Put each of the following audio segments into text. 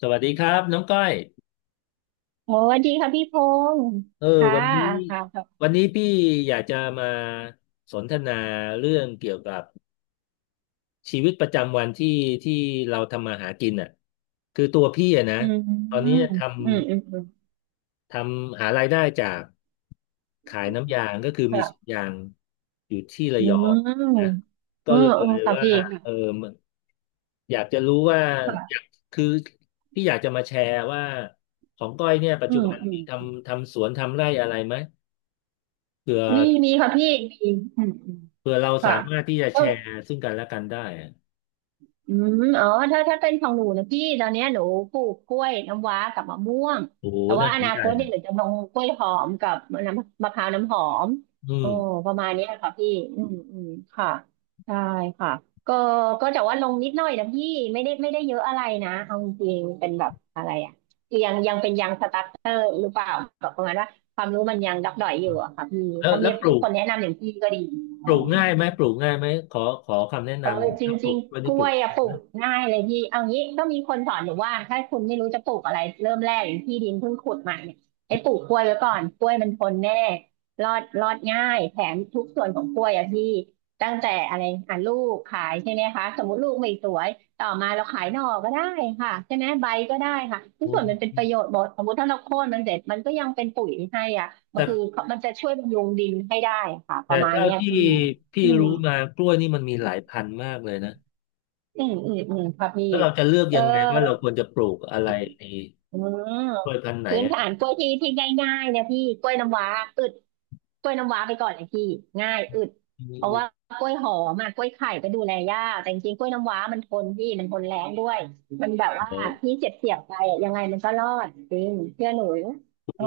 สวัสดีครับน้องก้อยโอ้สวัสดีค่ะพี่พงศ์เออค่ะวันนี้ค่ะค่ะพี่อยากจะมาสนทนาเรื่องเกี่ยวกับชีวิตประจำวันที่เราทำมาหากินอ่ะคือตัวพี่อ่ะนะอืมอืตอนนี้มอืมอืมทำหารายได้จากขายน้ำยางก็คือมีสวนค่ะยางอยู่ที่ระอืยองนะมเอก็อเลเออยค่ะว่าพี่เออค่ะมันอยากจะรู้ว่าอยาค่ะกคือพี่อยากจะมาแชร์ว่าของก้อยเนี่ยปัจอืจุมบันอืมีมทำสวนทำไร่อะไรไหม เผื่อมีมีค่ะพี่มีอืมอืมเผื่อเราสาค่ะ มารถที่จะแชร์ซึ่งกันและกันได้อะอืมอ๋อถ้าเป็นของหนูนะพี่ตอนเนี้ยหนูปลูกกล้วยน้ำว้ากับมะม่วงโอ้โหแต่ว่าน่าอสนนาใจคตเนี่ยอะหนูจะลงกล้วยหอมกับน้ำมะพร้าวน้ำหอมอืโอ้มประมาณเนี้ยค่ะพี่อืมอืมค่ะใช่ค่ะก็แต่ว่าลงนิดหน่อยนะพี่ไม่ได้เยอะอะไรนะเอาจริงๆเป็นแบบอะไรอะยังเป็นยังสตาร์เตอร์หรือเปล่าแบบประมาณว่าความรู้มันยังดักดอยอยู่อะค่ะพี่แล้วถ้ามีคนแนะนำอย่างพี่ก็ดี ปลูกง่ายไหมปลูกง่ายไหมขอคำแนะนเออจำถ้าปลูริงกกล้วยๆกนี่ล้ปลูวกยอะง่าปยลูไหมกง่ายเลยพี่เอางี้ก็มีคนสอนหนูว่าถ้าคุณไม่รู้จะปลูกอะไรเริ่มแรกอย่างที่ดินเพิ่งขุดใหม่เนี่ยให้ปลูกกล้วยไว้ก่อนกล้วยมันทนแน่รอดง่ายแถมทุกส่วนของกล้วยอะพี่ตั้งแต่อะไรอ่ะลูกขายใช่ไหมคะสมมติลูกไม่สวยต่อมาเราขายหน่อก็ได้ค่ะใช่ไหมใบก็ได้ค่ะทุโอกส่วนมัน้เป็นประโยชน์หมดสมมติถ้าเราโค่นมันเสร็จมันก็ยังเป็นปุ๋ยให้อ่ะมันแต่คือมันจะช่วยบำรุงดินให้ได้ค่ะประมาณเท่าเนี้ยที่พี่พี่อืม รู้มากล้วยนี่มันมีหลายพันธุ์มากเลยนะอืมอืมอืมค่ะพี่แล้วเราจะเลือกเออยังไงว่าเราควรจะปลูกอะไรในอืมกล้วยพันธุ์ไหนพื้นอะฐานกล้วยที่ง่ายๆนะพี่กล้วยน้ำว้าอึดกล้วยน้ำว้าไปก่อนเลยพี่ง่ายอึดอืเพราะว่ามกล้วยหอมอะกล้วยไข่ก็ดูแลยากแต่จริงๆกล้วยน้ำว้ามันทนพี่มันทนแรงด้วยมันแบบว่าเอพี่อเจ็บเสียบไปอะยังไงมันก็รอดจริงเชื่อหนูเออ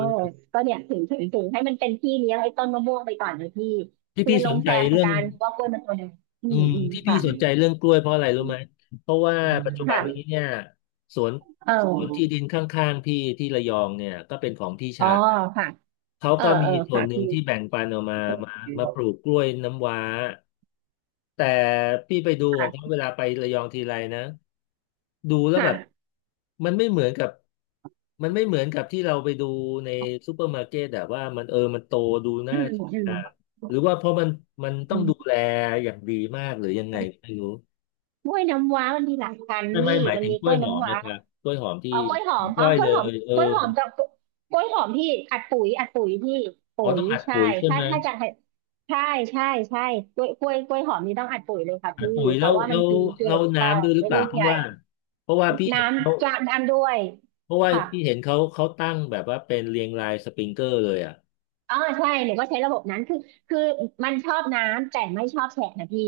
ก็เนี่ยถึงให้มันเป็นพี่เลี้ยงไอ้ต้นมะม่วงไปก่อนเลยพี่ที่คือพี่ลสงนใจแซมเรื่อง กันเพราะว่ากล้วยมันทนอืมอืมที่พี่ค่ะสนใจเรื่องกล้วยเพราะอะไรรู้ไหมเพราะว่าปัจจุบันค่ะนี้เนี่ยสวนเอสวนที่ดิอ นข้างๆพี่ที่ระยองเนี่ยก็เป็นของพี่อ๋อชายค่ะเขาเออก็มีเออส่วค่ะนหนึ่งพี่ที่แบ่งปันออกมามามาปลูกกล้วยน้ำว้าแต่พี่ไปดูของเขาค่ะเวลาไประยองทีไรนะ ดูแล้วแบบค่ะมันไม่เหมือนกับมันไม่เหมือนกับที่เราไปดูในซูเปอร์มาร์เก็ตอะว่ามันเออมันโตดูอืน่ามทอืานมหรือว่าเพราะมันต้ออืงดูมแลอย่างดีมากหรือยังไงมันก็ไม่รู้กล้วยน้ำว้ามันมีหลายพันธุ์ไม่พี่หมายมันถึงมีกกล้ล้ววยยหอมน้ำว้านะครับกล้วยหอมที่เอากล้วยหอผมอมนกล้เอาวยกล้วเลยหอมยเออกล้วยหอมกับกล้วยหอมพี่อัดปุ๋ยพี่ปุ๋เขายต้องอัดใช่ปุ๋ยใช่ถ้าไหมจะให้ใช่ใช่ใช่กล้วยกล้วยหอมนี่ต้องอัดปุ๋ยเลยค่ะอัดพี่ปุ๋ยเพแล้ราะวว่ามันกินเก่แล้วงค่ะน้ำด้วยหรือไม่เปลูล่ากเพใหราะญ่ว่าเพราะว่าพี่น้เห็นเขาำจะน้ำด้วยเพราะว่าค่ะ พี่เห็นเขาเขาตั้งแบบว่าเป็นเรียงรายสปริงเกอร์เลยอ่ะอ๋อใช่หนูก็ใช้ระบบนั้นคือคือมันชอบน้ำแต่ไม่ชอบแฉะนะพี่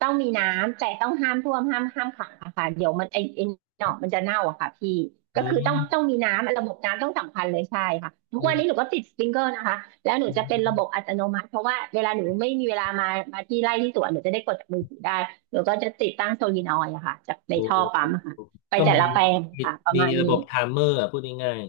ต้องมีน้ำแต่ต้องห้ามท่วมห้ามขังอะค่ะเดี๋ยวมันไอหนอกมันจะเน่าอะค่ะพี่ก็อืคือต้องมมีน้ำระบบน้ำต้องสำคัญเลยใช่ค่ะทุกวันนี้หนูอก็ติดสปริงเกอร์นะคะแล้วหนูืจะเป็นระม บบอัตโนมัติเพราะว่าเวลาหนูไม่มีเวลามาที่ไร่ที่สวนหนูจะได้กดจากมือถือได้หนูก็จะติดตั้งโซลีนอยด์อะค่ะจากในโอท่อปั๊มอะ้ค่ะไปก็แต่มีละแปลงมีค่ะประมีมาณระนี้ บบไทม์เมอร์อะพูดง่าย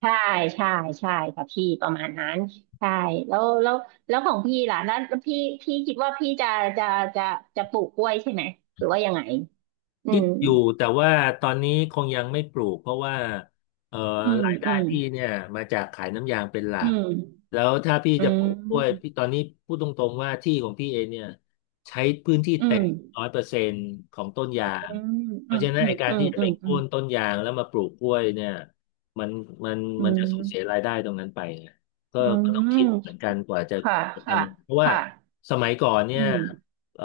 ใช่ใช่ใช่ค่ะพี่ประมาณนั้นใช่แล้วของพี่ล่ะแล้วพี่คิดว่าพี่จะจะจะปลูกกล้วยใช่ไหมหรือว่ายังไงอืคิดมอยู่แต่ว่าตอนนี้คงยังไม่ปลูกเพราะว่าเอ่ออืมรายได้อืมพี่เนี่ยมาจากขายน้ำยางเป็นหลัอืกมแล้วถ้าพี่อืจะปลูกกล้วยมพี่ตอนนี้พูดตรงๆว่าที่ของพี่เองเนี่ยใช้พื้นที่อืเต็มม100%ของต้นยางอืเพมอืราะมฉะนั้อืนไอมการที่จะไปอืโค่มนต้นยางแล้วมาปลูกกล้วยเนี่ยมันมันอืมัมนอืมจะสูอืญเสียมรายได้ตรงนั้นไปไงก็อืต้องมคิดเหมือนกันกว่าจะค่ะค่ะทำมันเพราะว่าค่ะสมัยก่อนเนี่อืยมเอ่อ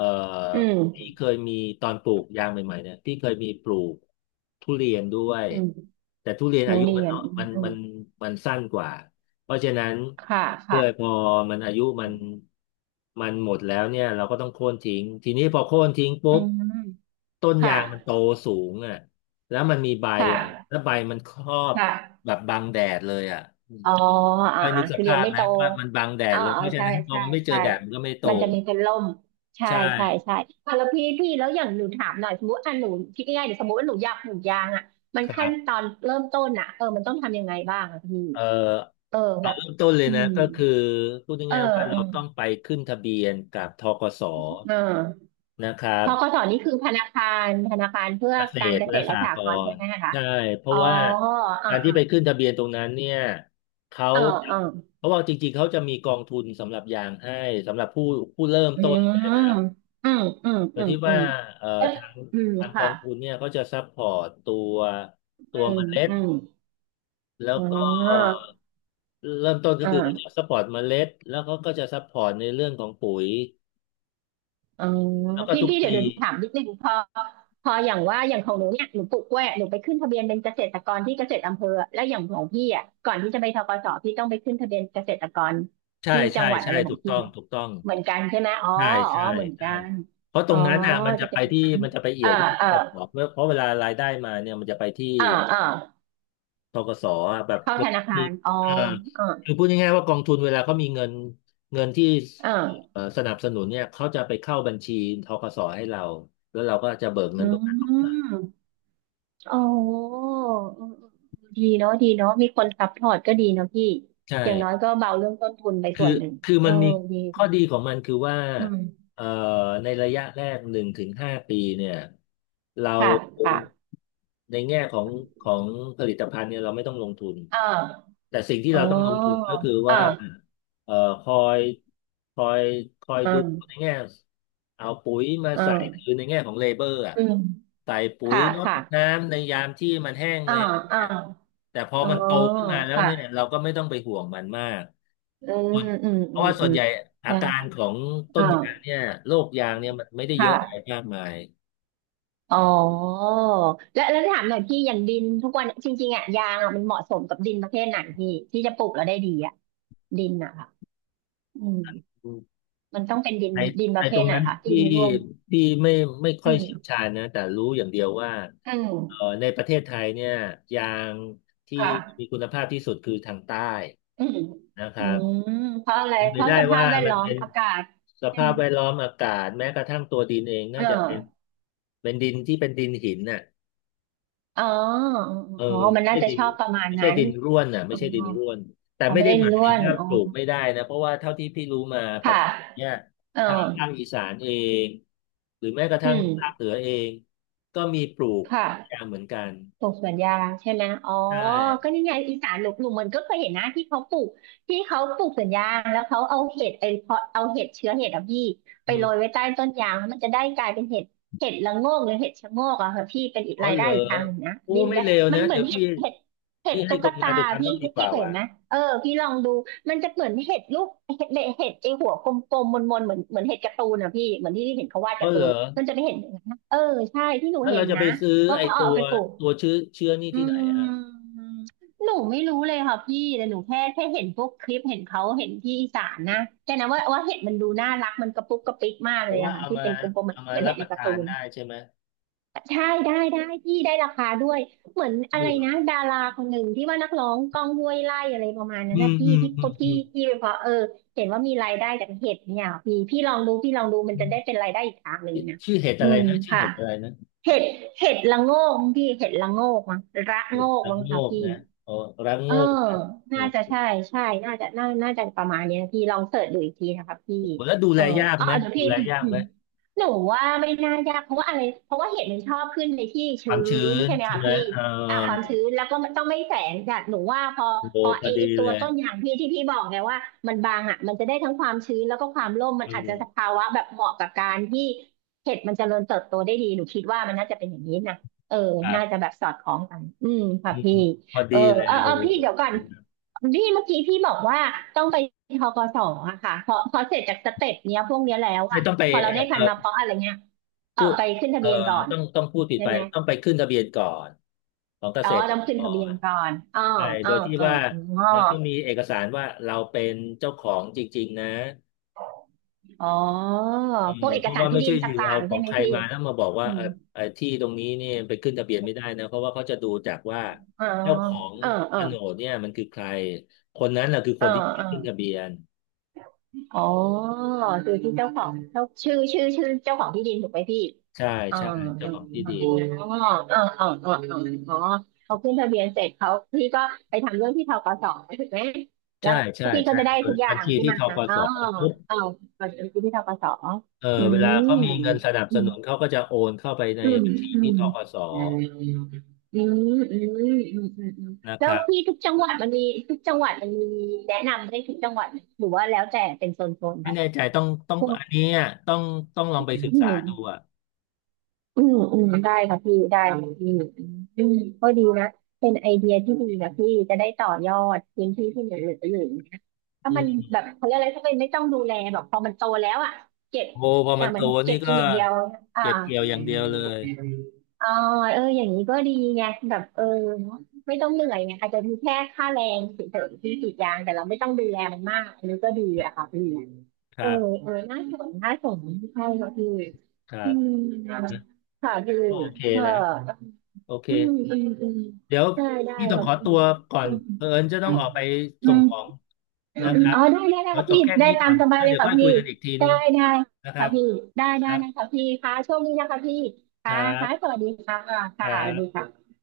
อืพี่มเคยมีตอนปลูกยางใหม่ๆเนี่ยพี่เคยมีปลูกทุเรียนด้วยอืมแต่ทุเรียนโรอางยุเรีมันยนเนาะมันอืมมันสั้นกว่าเพราะฉะนั้นค่ะเพื่อพค่ะอมันอายุมันหมดแล้วเนี่ยเราก็ต้องโค่นทิ้งทีนี้พอโค่นทิ้งปุ๊อืบมต้นคยางมันโต่ะสูงอ่ะแล้วมันมีใบคอ่ะแล้่ะวใบมันครอบค่ะ แบบบังแดดเลยอ่ะอ๋ออ่าก็อ่านึกสคือเรียภานพไม่โตนะว่ามันบังแดอ๋ดอเลยอ๋เพอราะฉะใช่นั้นพอใช่มันไม่เจอใช่แดดมันก็ไม่โตมันจะมีเป็นร่มใช่ใช่ใช่ใช่อ่ะแล้วพี่แล้วอย่างหนูถามหน่อยสมมติอ่ะหนูคิดง่ายๆเดี๋ยวสมมติว่าหนูอยากปลูกยางอ่ะมันคขั้รันตบ อนเริ่มต้นอ่ะเออมันต้องทำยังไงบ้างอ่ะพี่เอ่อเออเอาแบบเริ่มต้นเลยอืนะมก็คือพูดเออง่ายๆว่าอืเรามต้องไปขึ้นทะเบียนกับธกสเออนะครัพบกสนี่คือธนาคารเพื่อเกษการตรเกษและตรสและหสหกกรณ์ใช่รไหณ์มคะใช่เพอ๋ราะอว่าอ่าการที่อ่าไปขึ้นทะเบียนตรงนั้นเนี่ยเขาเออเออเพราะว่าจริงๆเขาจะมีกองทุนสำหรับยางให้สำหรับผู้เริ่มอืต้นมอืมอืมโดอืยมที่อืว่ามเอ่อเอ๊ะทางอืมกอค่ะ งทุนเนี่ยเขาจะซัพพอร์ตตัวอืเมมล็ดอืมแล้วอ๋อก็ เริ่มต้นอก็คือเขาจะ่าซัพพอร์ตเมล็ดแล้วเขาก็จะซัพพอร์ตในเรื่องของปุ๋ยอ๋อแล้วก็พี่ทุกเดี๋ปียวถามนิดนึงพออย่างว่าอย่างของหนูเนี่ยหนูปลูกกล้วยหนูไปขึ้นทะเบียนเป็นเกษตรกรที่เกษตรอำเภอแล้วอย่างของพี่อ่ะก่อนที่จะไปธกสพี่ต้องไปขึ้นทะเบียนเกษตรกรใช่ที่จัใช่งหวัดใช่อะไรขอถูงกพี่ต้องเนี่ยถูกต้องเหมือนกันใช่ไหมอ๋อใช่อ๋อใช่เหมือนใช่กันเพราะตอ๋รองนั้นน่ะจะเป็นอย่างนั้นมันจะไปเอี่เอยอวที่ธเออกสเพราะเวลารายได้มาเนี่ยมันจะไปที่เออเออธกสอ่ะแบบเข้าธนาคามีรอ๋อเออเออคือพูดง่ายๆว่ากองทุนเวลาเขามีเงินเงินที่เออสนับสนุนเนี่ยเขาจะไปเข้าบัญชีธกสให้เราแล้วเราก็จะเบิกเงิอืนตรงนั้นออกมาม อ๋อเอืมอืดีเนาะดีเนาะมีคนซัพพอร์ตก็ดีเนาะพี่ใช่ อย่างน้อยก็เบาเรื่องต้นทุนไปคืส่อวนหนึ่งคือเอมัอนมีดีข้ดีอดีของมันคือว่าอืมเอ่อในระยะแรก1 ถึง 5 ปีเนี่ยเราค่ะค่ะในแง่ของของผลิตภัณฑ์เนี่ยเราไม่ต้องลงทุนอ่าแต่สิ่งที่อ๋อเราต้องลงทุนก็คือว่าอ่าเอ่อคอยคอยคอยอ่ดูในาแง่เอาปุ๋ยมาอ่าใส่คือในแง่ของเลเบอร์อะอืมใส่ปุ๋ยค่ะรดค่ะน้ำในยามที่มันแห้งอ่าแล้งอ่าเนี่ยแต่พออ๋อมันโตขึ้นมาแล้วค่ะเนี่ยเราก็ไม่ต้องไปห่วงมันมาก อืมอืมเพอืราะมว่าส่อืวนมใหญ่อาการได้ของต้นยางอ่าเนี่ยโรคยางเนี่ยมันไม่ได้เยอะอะไรค่ะมากมายอ๋อแล้วถามหน่อยพี่อย่างดินทุกวันจริงๆอ่ะยางอะมันเหมาะสมกับดินประเภทไหนพี่ที่จะปลูกแล้วได้ดีอ่ะดินอ่ะ อืมอืมมันต้องเป็นดินไอ้ดินปไอ้ระเภตรทงไหนนั้นคะดิที่นร่วนที่ไม่ค่อือยมเชี่ยวชาญนะแต่รู้อย่างเดียวว่าอืเอ่อมในประเทศไทยเนี่ยยางที่คมี่ะคุณภาพที่สุดคือทางใต้อืมนะคอืรับมเพราะอะไรเป็นเพไปราะได้สภาว่าพแวดมันล้อมเป็นอากาศสใช่ภาไหมพแวดล้อมอากาศแม้กระทั่งตัวดินเองเอน่าจะเป็นอเป็นดินที่เป็นดินหินน่ะ อ๋อเอออ๋อมัไม่นน่าใช่จะดิชนอบประมาณไม่ใช่นั้นดินร่วนอ่ะไม่อ๋อใช่ดินร่วนแต่เขาไม่ไม่ได้ได้หมายร่วถึงนว่าอ๋อปลูกไม่ได้นะเพราะว่าเท่าที่พี่รู้มาปัค่ะจจุบันเนี่ยเออทางภาคอีสานเองหรือแม้กระอืทั่งภาคมเหนือเองก็มีปลูกคแย่าง่ะ เหมือนกันปลูกสวนยางใช่ไหม อ๋อใช่ก็นี่ไงอีสานหลุกหลุมมันก็เคยเห็นนะที่เขาปลูกที่เขาปลูกสวนยางแล้วเขาเอาเห็ดไอเพาะเอาเห็ดเชื้อเห็ดอะพี่ไปอืโรยมไว้ใต้ต้นยางแล้วมันจะได้กลายเป็นเห็ดละโงกหรือเห็ดชะโงกอะค่ะพี่เป็นอีกอ๋อรายเหรได้ออีกทางหนึ่งนะอู้นี่อีกไม่แล้วเลวมันนะเหมืเดี๋อยนวเห็พี่ดเห็ดเห็พี่ดให้ตุ๊คกนงาตานไปทำพี่บ้างดีกพี่ว่าเคยเห็ว่ะนไหมเออพี่ลองดูมันจะเหมือนเห็ดลูกเห็ดเห็ดไอหัวกลมๆมนๆเหมือนเห็ดการ์ตูนอะพี่เหมือนที่เห็นเขาวาดอ๋อการ์ตูเหรนอมันจะไม่เห็นอย่างนั้นนะเออใช่ที่หนูแล้วเห็เรานจะไปนะซื้อว่าไอ้เขาตัเอาวไปปลูก ตัวเชื้อนี่อืที่ไหนอ่ะมหนูไม่รู้เลยค่ะพี่แต่หนูแค่เห็นพวกคลิปเห็นเขาเห็นที่อีสานนะแต่นะว่าเห็ดมันดูน่ารักมันกระปุกกระปิกมากเพเลราะยว่าอะค่ะเอาที่มาเป็นกลมๆเหมือนเอามาเป็นรัเห็บดปในระการ์ทาตูนนได้ใช่ไหมใช่ได้ได้พี่ได้ราคาด้วยเหมือนอ๋ออะไรเหรอนะดาราคนหนึ่งที่ว่านักร้องก้องห้วยไร่อะไรประมาณนั้อืนนะมพี่อืมที่อืพมอที่ที่เพราะเออเห็นว่ามีรายได้จากเห็ดเนี่ยพี่ลองดูพี่ลองดูมันืจะได้เป็ม นรายได้อีกทางหนึ่งชื่อนะชื่อเห็ดอือะไรมนะชื่อค่ะ เห็ดอะไรนะเห็ด เห็ดละโงกมั้งพี่ เห็ดละโงกมั้งระเห็โงดกระมั้งโงคะกพี่ นะอ๋อระโงเออกนะโอ้น่าจะใช่โใช่น่าจะประมาณเนี้ยพี่ลองเสิร์ชดูอีกทีนะคะพี่หแล้วดูเอแลอยากไหมเดี๋ยวดูพี่ แล พี่ยากอืไหมมหนูว่าไม่น่ายากเพราะว่าอะไรเพราะว่าเห็ดมันชอบขึ้นในที่คชื้วามชื้นนใช่ไหมใช่คะไหมพี่เออ่ะความอชื้นแล้วก็มันต้องไม่แสงจัดหนูว่าพอโอ้โหพอพไออดีไอตัเลวยต้นยางพี่ที่พี่บอกไงว่ามันบางอ่ะมันจะได้ทั้งความชื้นแล้วก็ความร่มมัอืนอาจจะสมภาวะแบบเหมาะกับการที่เห็ดมันเจริญเติบโตได้ดีหนูคิดว่ามันน่าจะเป็นอย่างนี้นะเออครัน่าบจะแบบสอดคล้องกันอืมค่ะอืพี่ มพอเอดีอเลยเออโอ้เออพี่โหเดี๋ยวก่อนพี่เมื่อกี้พี่บอกว่าต้องไปทกสอะค่ะพอเสร็จจากสเต็ปเนี้ยพวกเนี้ยแล้วไม่อะต้องไปพอเราได้เอพัอนมาเพราะอะไรเงี้ยเออพูดไปขึ้นทะเออเบียนก่อนต้องพูดติดใช่ไปไหมต้องไปขึ้นทะเบียนก่อนของเกอ๋อษตรต้องกขึ้นทะเบียนรก่อนใช่อ๋โดอยที่อ๋อว่าอ๋อเราต้องมีเอกสารว่าเราเป็นเจ้าของจริงๆนะ อ๋อเออพวกเอเพกราะสารว่าที่ไม่ดิใช่นอยู่ต่าเอางๆขอใช่งไหมใครพี่มาแล้วมาบอกว่าอืเออมเออที่ตรงนี้เนี่ยไปขึ้นทะเบียนไม่ได้นะเพราะว่าเขาจะดูจากว่าอ๋อเจ้าของเออเอโฉอนดเนี่ยมันคือใครคนนั้นแหละคือเอคอนที่ไปเออ ขึ้นทะเบียนอ๋อคือที่เจ้าของเจ้าชื่อเจ้าของที่ดินถูกไหมพี่ใช่อ๋อใช่เจ้าของที่ดิน๋ออ๋ออ๋ออ๋ออ๋ออ๋อเขาขึ้นทะเบียนเสร็จเขาพี่ก็ไปทำเรื่องที่ธกสถูกไหมแล้ใช่วใช่พี่ก็ใช่จะได้เปิทุกดอย่าบัญงชีที่ที่มันธกอ๋สอปุ๊บอ๋อก่อนที่ที่ธกสเอออืเวลามเขามีเงินสนับอืสมนุนเขาก็จะโอนเข้าไปในอืบัญชีที่ธมกสอืมอืมอืมอือืมนะแล้ควรับพี่ทุกจังหวัดมันมีแนะนำได้ทุกจังหวัดหรือว่าแล้วแต่เป็นโซนๆไป ไม่แน่ใจต้องอันเนี้ยต้องต้องลองไปศึกษาดูอ่ะ อืมได้ค่ะพี่ได้ค่ะพี่อืมก็ดีนะเป็นไอเดียที่ดีนะพี่จะได้ต่อยอดพื้นที่ที่เหลืออยู่นะถ้ามันแบบเขาเรียกอะไรถ้ามันไม่ต้องดูแลแบบพอมันโตแล้วอ่ะเก็บโอ้พออมัย่านงโตมันเก็นี่บกิก็นอย่างเดียวอ่าเก็บเกี่ยวอย่างเดียวเลยอ่าเอออย่างนี้ก็ดีไงแบบเออไม่ต้องเหนื่อยไงอาจจะมีแค่ค่าแรงเฉยๆที่กรีดยางแต่เราไม่ต้องดูแลมันมากอันนี้ก็ดีอะค่ะพี่คเออรับเออน่าสนน่าสนใช่ค่ะพี่ครัอืบมค่ะนะพี่ก็โอเคเออนะโอเคเอ อืมเดี๋ยวได้พี่ต้คองรับขอตัพี่วก่อนเผอิญจะต้องออกไปอืส่งของมอ๋นะครับอได้ได้ขได้อค่ัจบพี่แค่ได้นี้ตาก่อมนสบายแล้วเลยเดี๋ยวค่ะค่อยคุพี่ยกันอีกทีนึได้งได้นะครัค่ะบพี่ได้คได้รันะบคะพี่ค่ะโชคดีนะคะพี่คค่ะรัค่ะสบวัสดีค่ะคค่ะรัสวัสดีบค่ะ